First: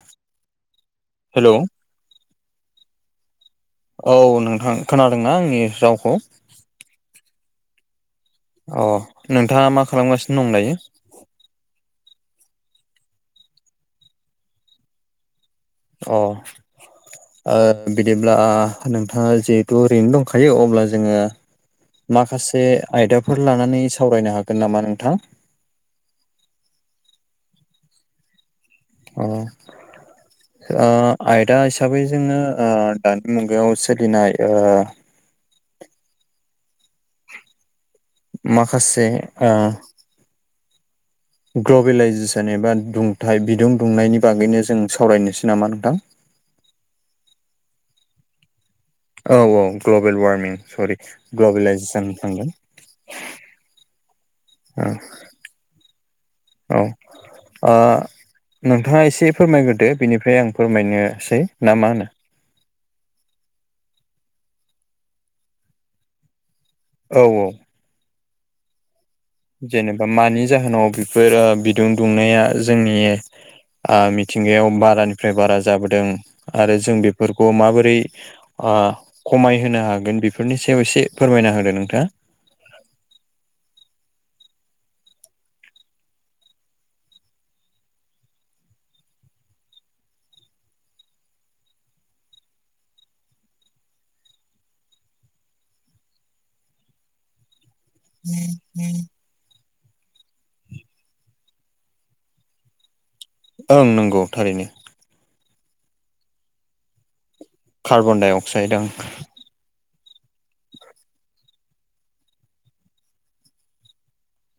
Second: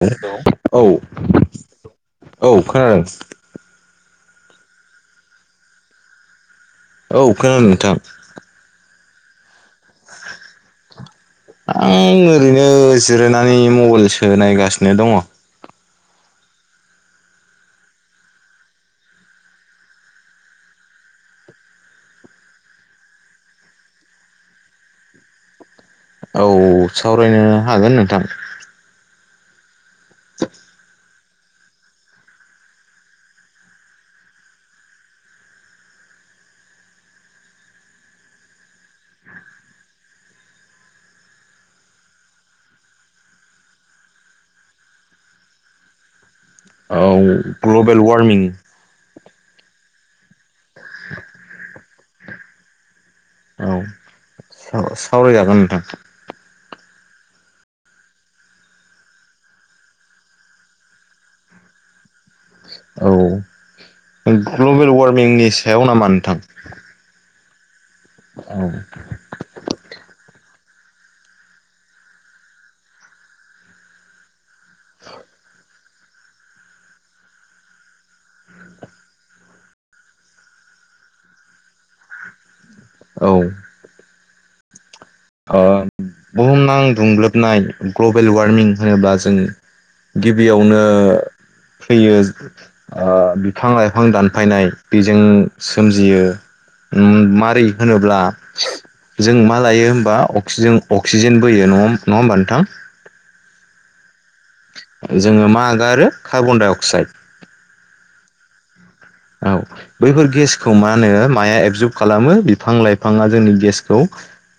[unintelligible] औ हेलौ औ खोनादों। औ नोंथां खोनादोंना आंनि रावखौ? औ खोनादों नोंथां। अ नोंथाङा मा खालामगासिनो दं दायो? आं ओरैनो जिरायनानै मबाइलसो नायगासिनो दङ। अ। ओ बिदिब्ला आ नोंथाङा जिहेथु ओरैनो दंखायो अब्ला जोङो। माखासे आयदाफोर लानानै सावरायनो हागोन नामा नोंथां? औ सावरायनो हागोन नोंथां। अ। ओ आयदा हिसाबै जोङो ओ दानि मुगायाव सोलिनाय ओ माखासे ओ ग्ल'बेलाइजेसन एबा दुंथाय बिदुं दुंनायनि बागैनो जों सावरायनोसै नामा नोंथां? औ ग्लबेल वारमिं। औ औ ग्लबेल वारमिं सरि ग्लबेेलाइजेसन होनप्लांदों। साव-सावराय जागोन नोंथां। औ। ओ नोंथाङा एसे फोरमायग्रोदो बेनिफ्राय आं फोरमायनोसै ना मा होनो? औ ग्लबेल वारमिंनि सायाव नामा नोंथां? औ औ। औ। जेनोबा मानि जाहोनाव बेफोरो बिदुं दुंनाया जोंनि ओ मि थिंगायाव बारानिफ्राय बारा जाबोदों आरो जों बेफोरखौ माबोरै ओ खमायहोनो हागोन बेफोरनि सायाव एसे फोरमायना होदो नोंथाङा। औ। ओ बुहुमनां दुंग्लोबनाय ग्लबेल वार्मिं होनोब्ला जों गिबियावनो फैयो ओ बिफां लाइफां दानफायनाय बेजों सोमजियो उम मारै होनोब्ला जों मा लायो बा अक्सिजेन-अक्सिजेन बोयो। नङाम नङा होमबा नोंथां? ओं नोंगौ थारैनो। जोङो मा आगारो carbon dioxide. Carbon dioxide ओं। औ। बैफोर गेसखौ मा होनो माया एबजर्ब खालामो बिफां लाइफाङा जोंनि गेसखौ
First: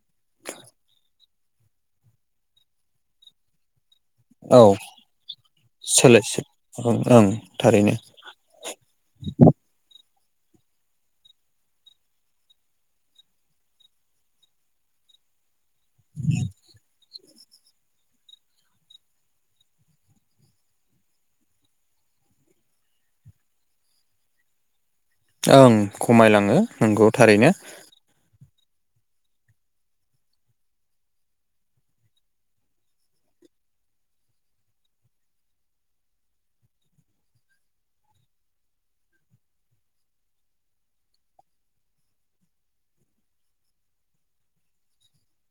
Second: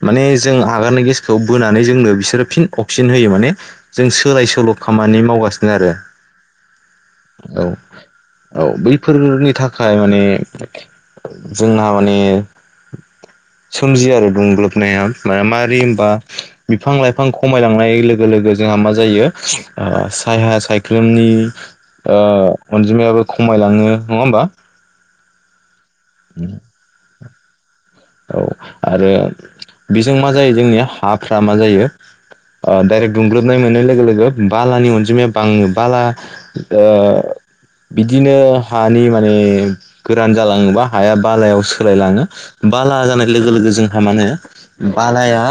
माने जों आगारनाय गेसखौ बोनानै जोंनो बिसोरो फिन अक्सिजेन होयो माने जों सोलाय औ सोल' खामानि मावगासिनो आरो सोलायसो ओं ओं औ। थारैनो औ बैफोरनि थाखाय माने जोंना माने सोमजियो आरो दुंग्लोबनाया माया मारै होमबा बिफां लाइ फां खमायलांनाय लोगो लोगो जोंहा मा जायो ओ साया सायख्लुमनि ओ अनजिमायाबो खमायलाङो नङा होमबा? ओं खमायलाङो नोंगौ थारैनो। औ आरो बेजों मा जायो जोंनिया हाफ्रा मा जायो ओ डाइरेक्ट दुंग्लोबनाय मोननाय लोगो लोगो बालानि अनजिमाया बाङो बाला ओ बिदिनो हानि माने गोरान जालाङोबा हाया बालायाव सोलायलाङो। बाला जानाय लोगो लोगो जोंहा मानो बालाया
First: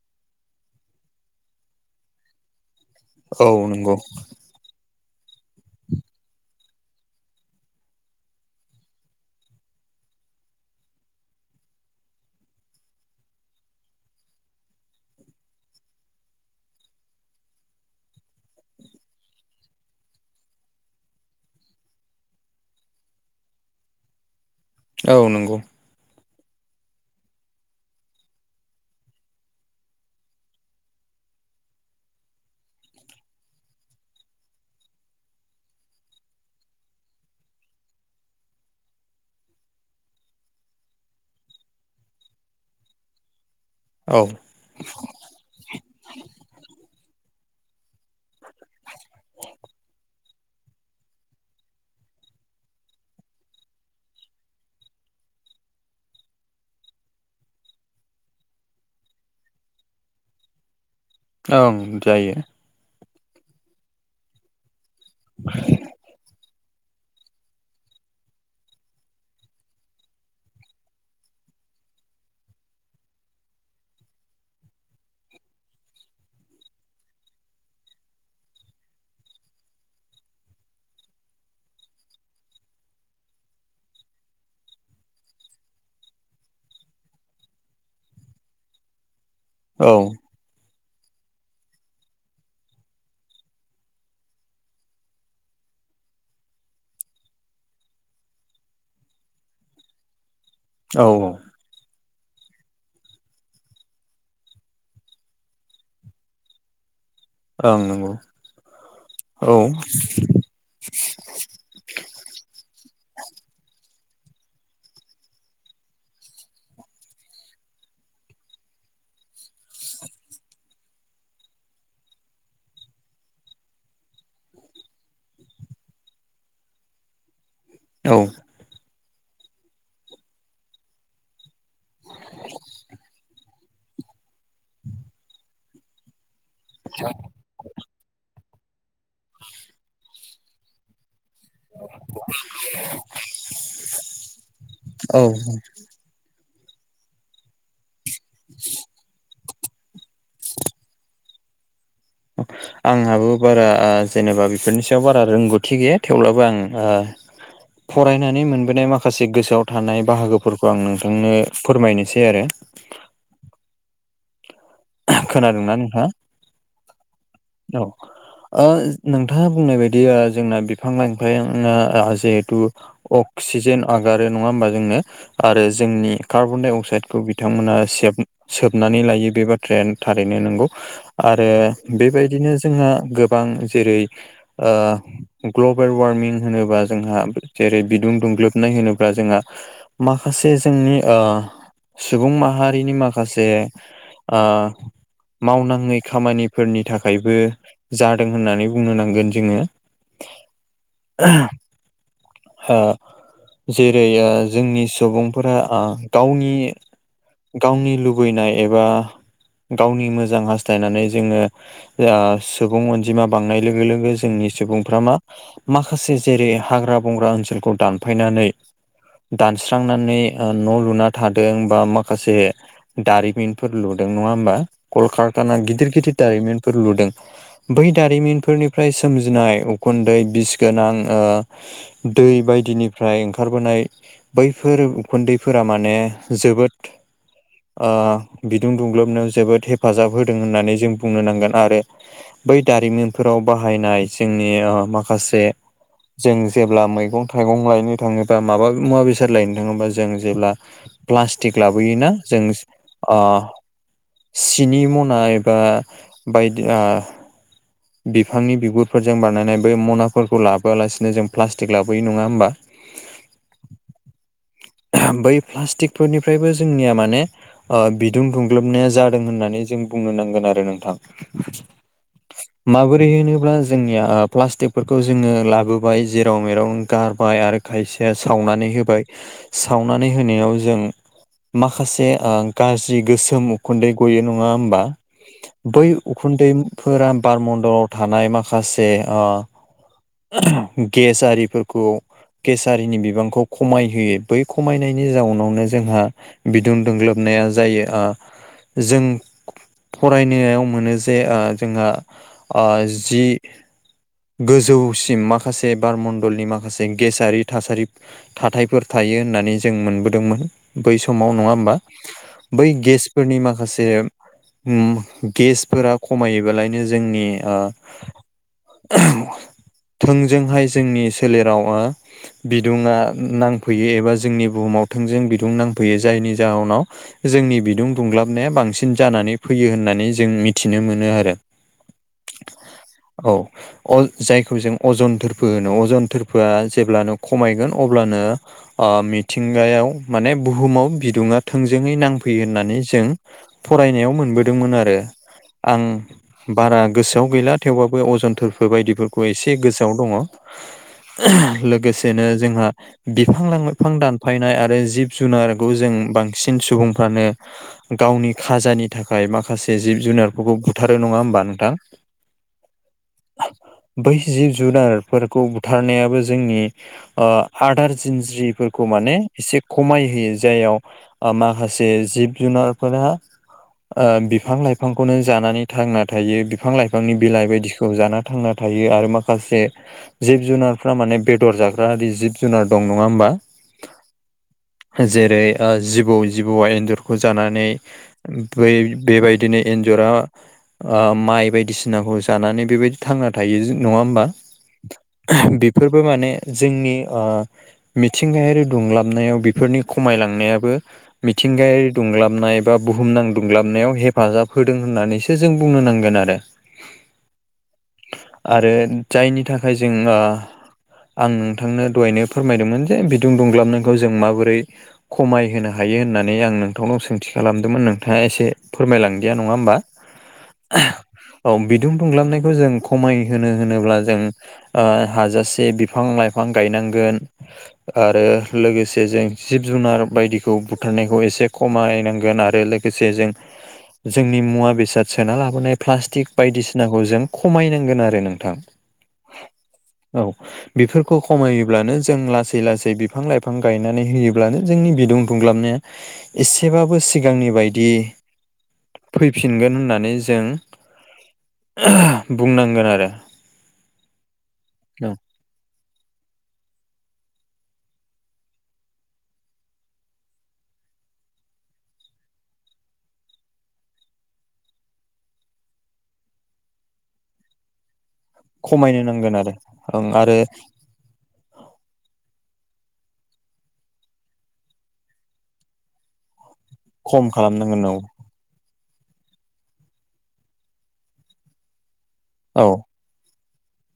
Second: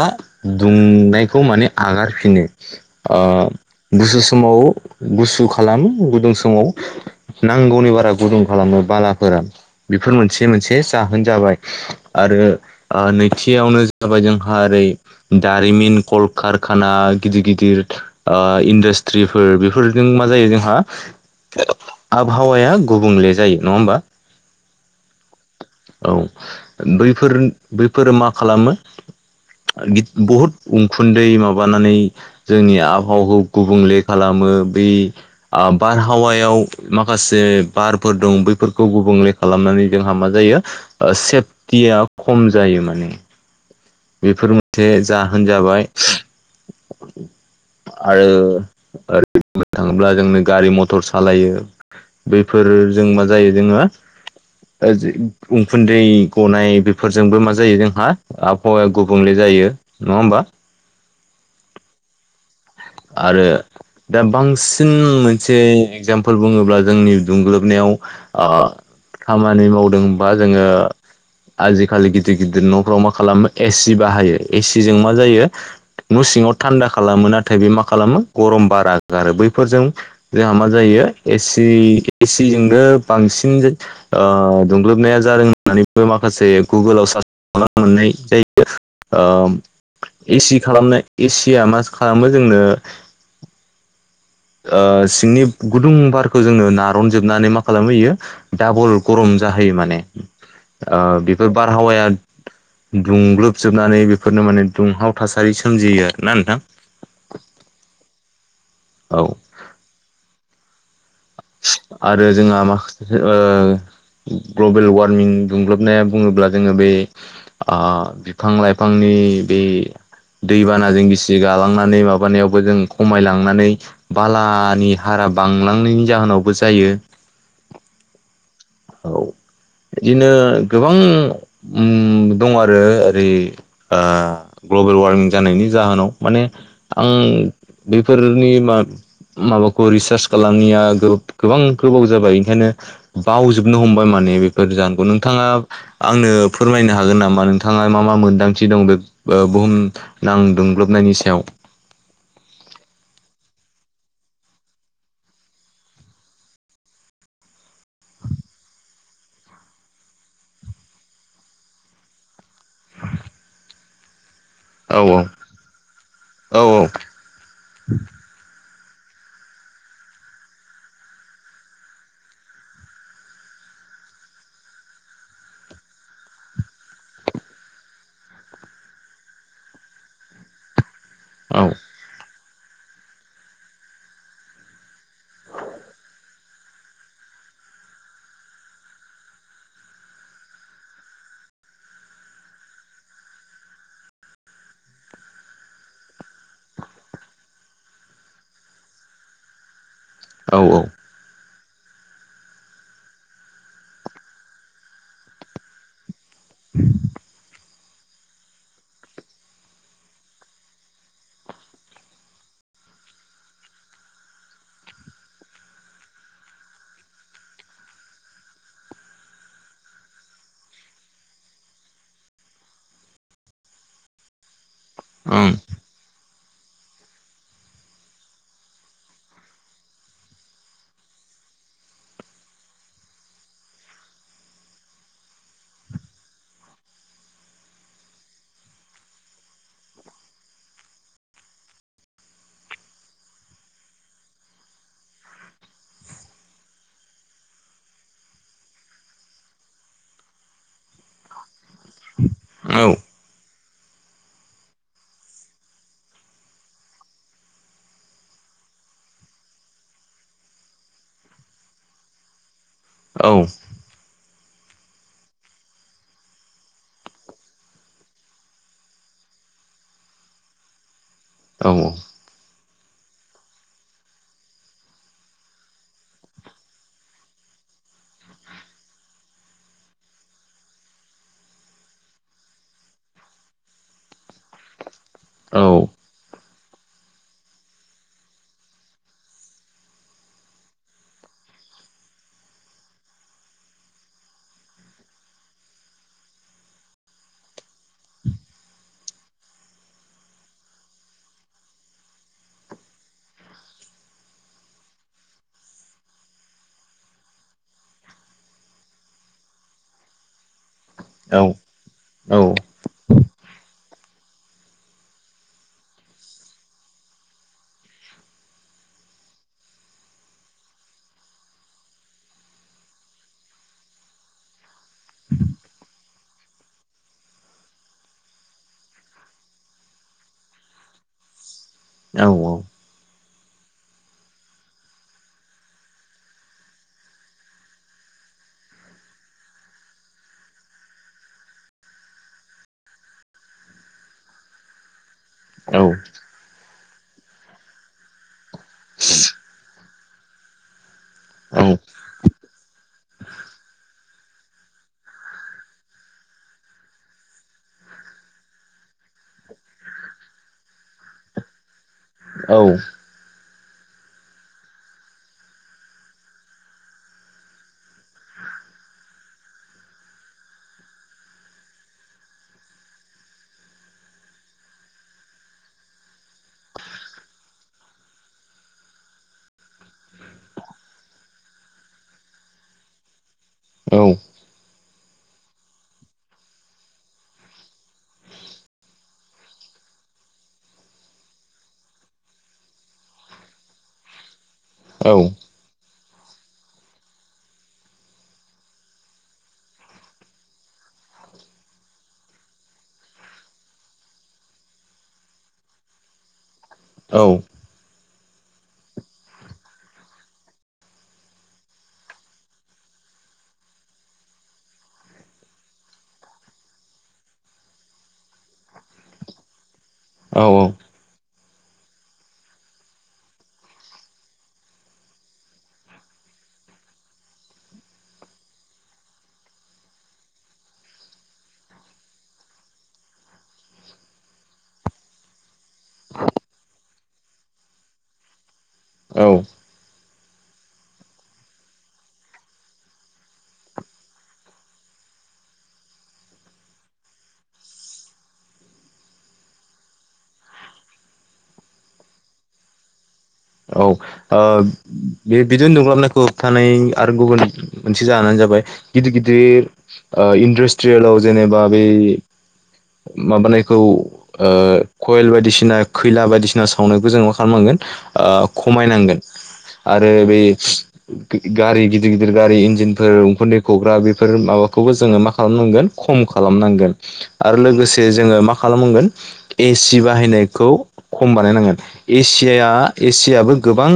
दुंनायखौ माने आगारफिनो। ओ औ नंगौ गुसु समाव गुसु खालामो गुदुं समाव नांगौनि बारा गुदुं खालामो बालाफोरा। बेफोर मोनसे मोनसे जाहोन जाबाय आरो ओ नैथियावनो जाबाय जोंहा ओरै दारिमिन कलकारखाना गिदिर गिदिर ओ इन्डास्ट्रिफोर बेफोरजों मा जायो जोंहा आबहावाया गुबुंले जायो नङा होमबा? औ नंगौ। औ बैफोर बैफोरो मा खालामो गिद बहुद उखुन्दै माबानानै जोंनि आबहावाखौ गुबुंले खालामो बै आ बारहावायाव माखासे बारफोर दं बैफोरखौ गुबुंले खालामनानै जोंहा मा जायो ओ सेफटिया खम जायो माने। औ बेफोर मोनसे जाहोन जाबाय। आरो ओरै बुंनो थाङोब्ला जोंनो गारि मथर सालायो‌ बैफोर जों मा जायो जोंहा ओ जि उखुन्दै गनाय बेफोरजोंबो मा जायो जोंहा आबहावाया गुबुंले जायो नङा होमबा? ओं जायो। आरो दा बांसिन मोनसे एक्जामपोल बुङोब्ला जोंनि दुंग्लोबनायाव ओ खामानि मावदों बा जोङो आजिखालि गिदिर गिदिर न'फ्राव मा खालामो एसि बाहायो एसिजों मा जायो न' सिङाव थान्दा खालामो नाथाय बे मा खालामो गरम बारा गारो आरो बैफोरजों जोंहा मा जायो एसि एसिजोंनो बांसिन ओ दुंग्लोबनाया जादों होननानैबो माखासे गुगोलाव सार्च खालामबा मोननाय जायो। ओ औ। एसि खालामनाय एसिया मा खालामो जोंनो ओ सिंनि गुदुं बारखौ जोंनो नारन जोबनानै मा खालामहैयो डाबल गरम जाहैयो माने ओ औ औ बेफोर बारहावाया दुंग्लोबजोबनानै बेफोरनो माने दुंहाव थासारि सोमजियो आरो ना नोंथां। ओं नंगौ। औ। औ। आरो जोंहा माखासे ओ ग्लबेल वारमिं दुंग्लोबनाया बुङोब्ला जोङो बे आ फिफां लाइफांनि बे दैबानाजों गिसि गालांनानै माबानायावबो जों खमायलांनानै बालानि हारा बांलांनायनि जाहोनावबो जायो औ औ बिदिनो उम गोबां दं आरो ओरै ग्लबेल वार्मिं जानायनि जाहोनाव माने आं बेफोरनि मा माबाखौ रिसार्च खालामनाया गोब गोबां गोबाव जाबाय ओंखायनो बावजोबनो हमबाय माने बेफोर जाहोनखौ औ नोंथाङा आंनो फोरमायनो हागोन नामा नोंथाङा मा मा मोन्दांथि दं बे बुहुम नांदुंग्लोबनायनि सायाव [inaudible] आंहाबो बारा जेनेबा बेफोरनि सायाव बारा रोंगौथि गैया थेवब्लाबो आं फरायनानै मोनबोनाय माखासे गोसोआव थानाय बाहागोफोरखौ आं नोंथांनो फोरमायनोसै आरो औ खोनादोंना नोंथांङा औ औ आ नोंथाङा बुंनाय बदि जोंना बिफां लाइफेंआ जिहेथु अक्सिजेन आगारो नङा होमबा जोंनो आरो जोंनि कार्बन डाइ अक्साइदखौ बिथांमोना सोबनानै लायो बेबादि ट्रेन थारैनो नंगौ आरो औ बेबायदिनो जोंहा गोबां जेरै ओ ग्लबेल वार्मिं होनोब्ला जोंहा जेरै बिदुं दुंग्लोबनाय होनोब्ला जोंहा माखासे जोंनि आ सुबुं माहारिनि माखासे आ मावनाङै खामानिफोरनि थाखायबो जादों होननानै बुंनो नांगोन जोङो औ औ [inaudible] हा जेरै जोंनि सुबुंफोरा ओ गावनि गावनि लुबैनाय एबा गावनि मोजां हास्थायनानै जोङो ओआ सुबुं अनजिमा बांनाय लोगो लोगो जोंनि सुबुंफ्रा मा माखासे जेरै हाग्रा बंग्रा ओनसोलखौ दानफायनानै दानस्रांनानै ओ न' लुना थादों बा माखासे दारिमिनफोर लुदों नङा होमबा कलकारताना गिदिर गिदिर दारिमिनफोर लुदों बै दारिमिनफोरनिफ्राय सोमजिनाय उखुन्दै बिस गोनां ओ दै बायदिनिफ्राय ओंखारबोनाय बैफोर उखुन्दैफोरा माने जोबोद बि आ गुदुं दुंग्लोबनायाव जोबोद हेफाजाब होदों होननानै जों बुंनो नांगोन आरो बै दारिमिनफोराव बाहायनाय जोंनि आ माखासे जों जेब्ला मैगं थाइगं लायनो थाङोबा माबा मुवा बेसाद लायनो थाङोबा जों जेब्ला प्लास्टिक लाबोयोना जों औ ओं आ सिनि मना एबा बायदि आ बिफांनि बिगुरफोरजों बानायनाय बै मनाफोरखौ लाबोआलासिनो जों प्लास्टिक लाबोयो नङा होमबा औ बै प्लास्टिकफोरनिफ्रायबो जोंनिया माने ओ बिदुं दुं ग्लोबनाया जादों होननानै जों बुंनो नांगोन आरो नोंथां औ औ [inaudible] माबोरै होनोब्ला जोंनिया प्लास्टिकफोरखौ जोङो लाबोबाय जेराव मेराव गारबाय आरो खायसेया सावनानै होबाय सावनानै होनायाव जों माखासे ओ गाज्रि गोसोम उखुन्दै गयो नङा होमबा। बै औ उखुन्दैफोरा बारमणन्दलाव थानाय माखासे ओ गेस आरिफोरखौ गेसआरिनि बिबांखौ खमायहोयो बै खमायनायनि जाउनावनो जोंहा बिदुं दुंग्लोबनाया जायो ओ जों फरायनायाव मोनो जे ओ जोंहा जि गोजौसिम माखासे बार मण्डलनि माखासे गेसारि थासारि थाथायाइफोर थायो होननानै जों मोनबोदोंमोन बै समाव नङा होमबा बै गेस फोरनि माखासे उम गेसफोरा खमायोबालायनो जोंनि ओ थोंजोंहाय जोंनि सोलेराव ओ बिदुङा नांफैयो एबा जोंनि बुहुमाव थोंजों बिदुं नांफैयो जायनि जाहोनाव जोंनि बिदुं दुंग्लाबनाया बांसिन जानानै फैयो होननानै जों मिथिनो मोनो आरो। औ औ औ अज जायखौ जों अजन दोरफो होनो अजन थोरफोआ जेब्लानो खमायगोन अब्लानो मिथिंगायाव माने बुहुमाव बिदुङा थोंजोङै नांफैयो होननानै जों फरायनायाव मोनबोदोंमोन आरो आं औ बारा गोसोआव गैला थेवबाबो अजनथफोर बायदिफोरखौ एसे गोसोआव दङ। औ लोगोसेनो जोंहा बिफां लाइफां दानफायनाय आरो जिब जुनारखौ जों बांसिन सुबुंफ्रानो गावनि खाजानि थाखाय माखासे जिब जुनारफोरखौ बुथारो नङा होमबा नोंथां? औ बै जिब जुनारफोरखौ बुथारनायाबो जोंनि आदार जिन्ज्रिफोरखौ माने एसे खमाय होयो जाययाव माखासे जिब जुनारफोरा बिफां लाइफांखौनो जानानै थांना थायो बिफां लाइफांनि बिलाइ बायदिखौ जाना थांना थायो आरो माखासे जिब जुनारफ्रा माने बेदर जाग्रा आरि जिब जुनार दं नङा होमबा? औ जेरै जिबौ जिबौआ एन्जरखौ जानानै ओमफाय बेबायदिनो एन्जरा माइ बायदिसिनाखौ जानानै बेबायदि थांना थायो नङा होमबा? औ बेफोरबो माने जोंनि ओ मिथिंगायारि दुंलाबनायाव बेफोरनि खमायलांनायाबो मिथिंगायारि दुंलाबनाय बा बुहुमनां दुंब्लाबनायाव हेफाजाब होदों होननानैसो जों बुंनो नांगोन आरो। औ आरो जायनि थाखाय जोंहा आं नोंथांनो दहायनो फोरमायदोंमोन जे बिदुं दुंग्लाबनायखौ जों माबोरै खमायहोनो हायो होननानै आं नोंथांनाव सोंथि खालामदोंमोन नोंथाङा एसे फोरमायलांदिया नङा होमबा? औ औ औ बिदुं दुंग्लाबनायखौ जों खमायहो होनोब्ला जों हाजासे बिफां लाइफां गायनांगोन। आरो लोगोसे जों जिब जुनार बायदिखौ बुथारनायखौ एसे खमायनां होगोन आरो लोगोसे जों जोंनि मुवा बेसाद सोना लाबोनाय प्लास्टिक बायदिसिनाखौ जों खमायनांगोन आरो नोंथां। औ औ औ बेफोरखौ खमायोब्लानो जों लासै लासै बिफां लाइफां गायनानै होयोब्लानो जोंनि बिदुं। खुंग्लाबनो एसेबाबो सिगांनि बायदि फैफिनगोन होननानै जों ओह बुंनांगोन आरो औ ओ औ बे बिदुं दुंलाबनायखौ होबथानाय आरो गुबुन मोनसे जाहोनानो जाबाय गिदिर गिदिर ओ इन्डास्ट्रियेलाव जेनेबा बै माबानायखौ ओ कयल बायदिसिना खैला बायदिसिना सावनायखौ जों मा खालामनांगोन ओ खमायनो खमायनांगोन नांगोन आरो ओं आरो बै गारि गिदिर गिदिर गारि इन्जिनफोर उखुन्दैखुग्रा बेफोर माबाखौबो जोङो मा खालामनांगोन खम खालामनांगोन खम आरो खालामनांगोन औ लोगोसे जोङो मा खालामांगोन ए सि बाहायनायखौ खम बानायनांगोन ए औ सिआ ए सि आबो गोबां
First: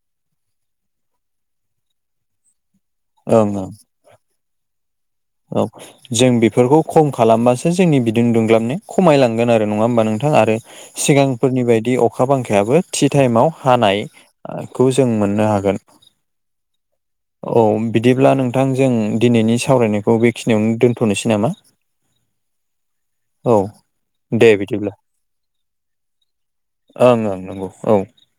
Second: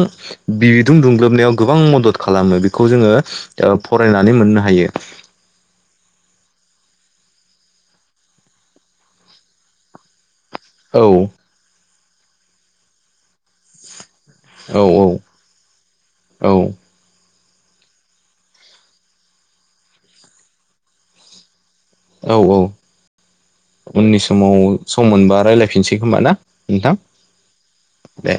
बिदुं दुंग्लोबनायाव गोबां मदद खालामो बेखौ जोङो ओं ओं ओ फरायनानै मोननो हायो। औ जों बेफोरखौ खम खालामबासो जोंनि बिदुं दुंग्लाबनाय खमायलांगोन आरो नङा होमबा नोंथां आरो औ औ सिगांफोरनि बायदि अखा बांखायाबो थि टाइमाव हानाय। आ खौबो जों औ मोननो हागोन। औ औ बिदिब्ला नोंथां जों दिनैनि सावरायनाय। खौ बेखिनियावनो दोनथ'नोसै नामा? औ औ औ उननि दे समाव बिदिब्ला सम मोनबा रायजलायफिनसै खोमा ना नोंथां? नोंगौ औ दे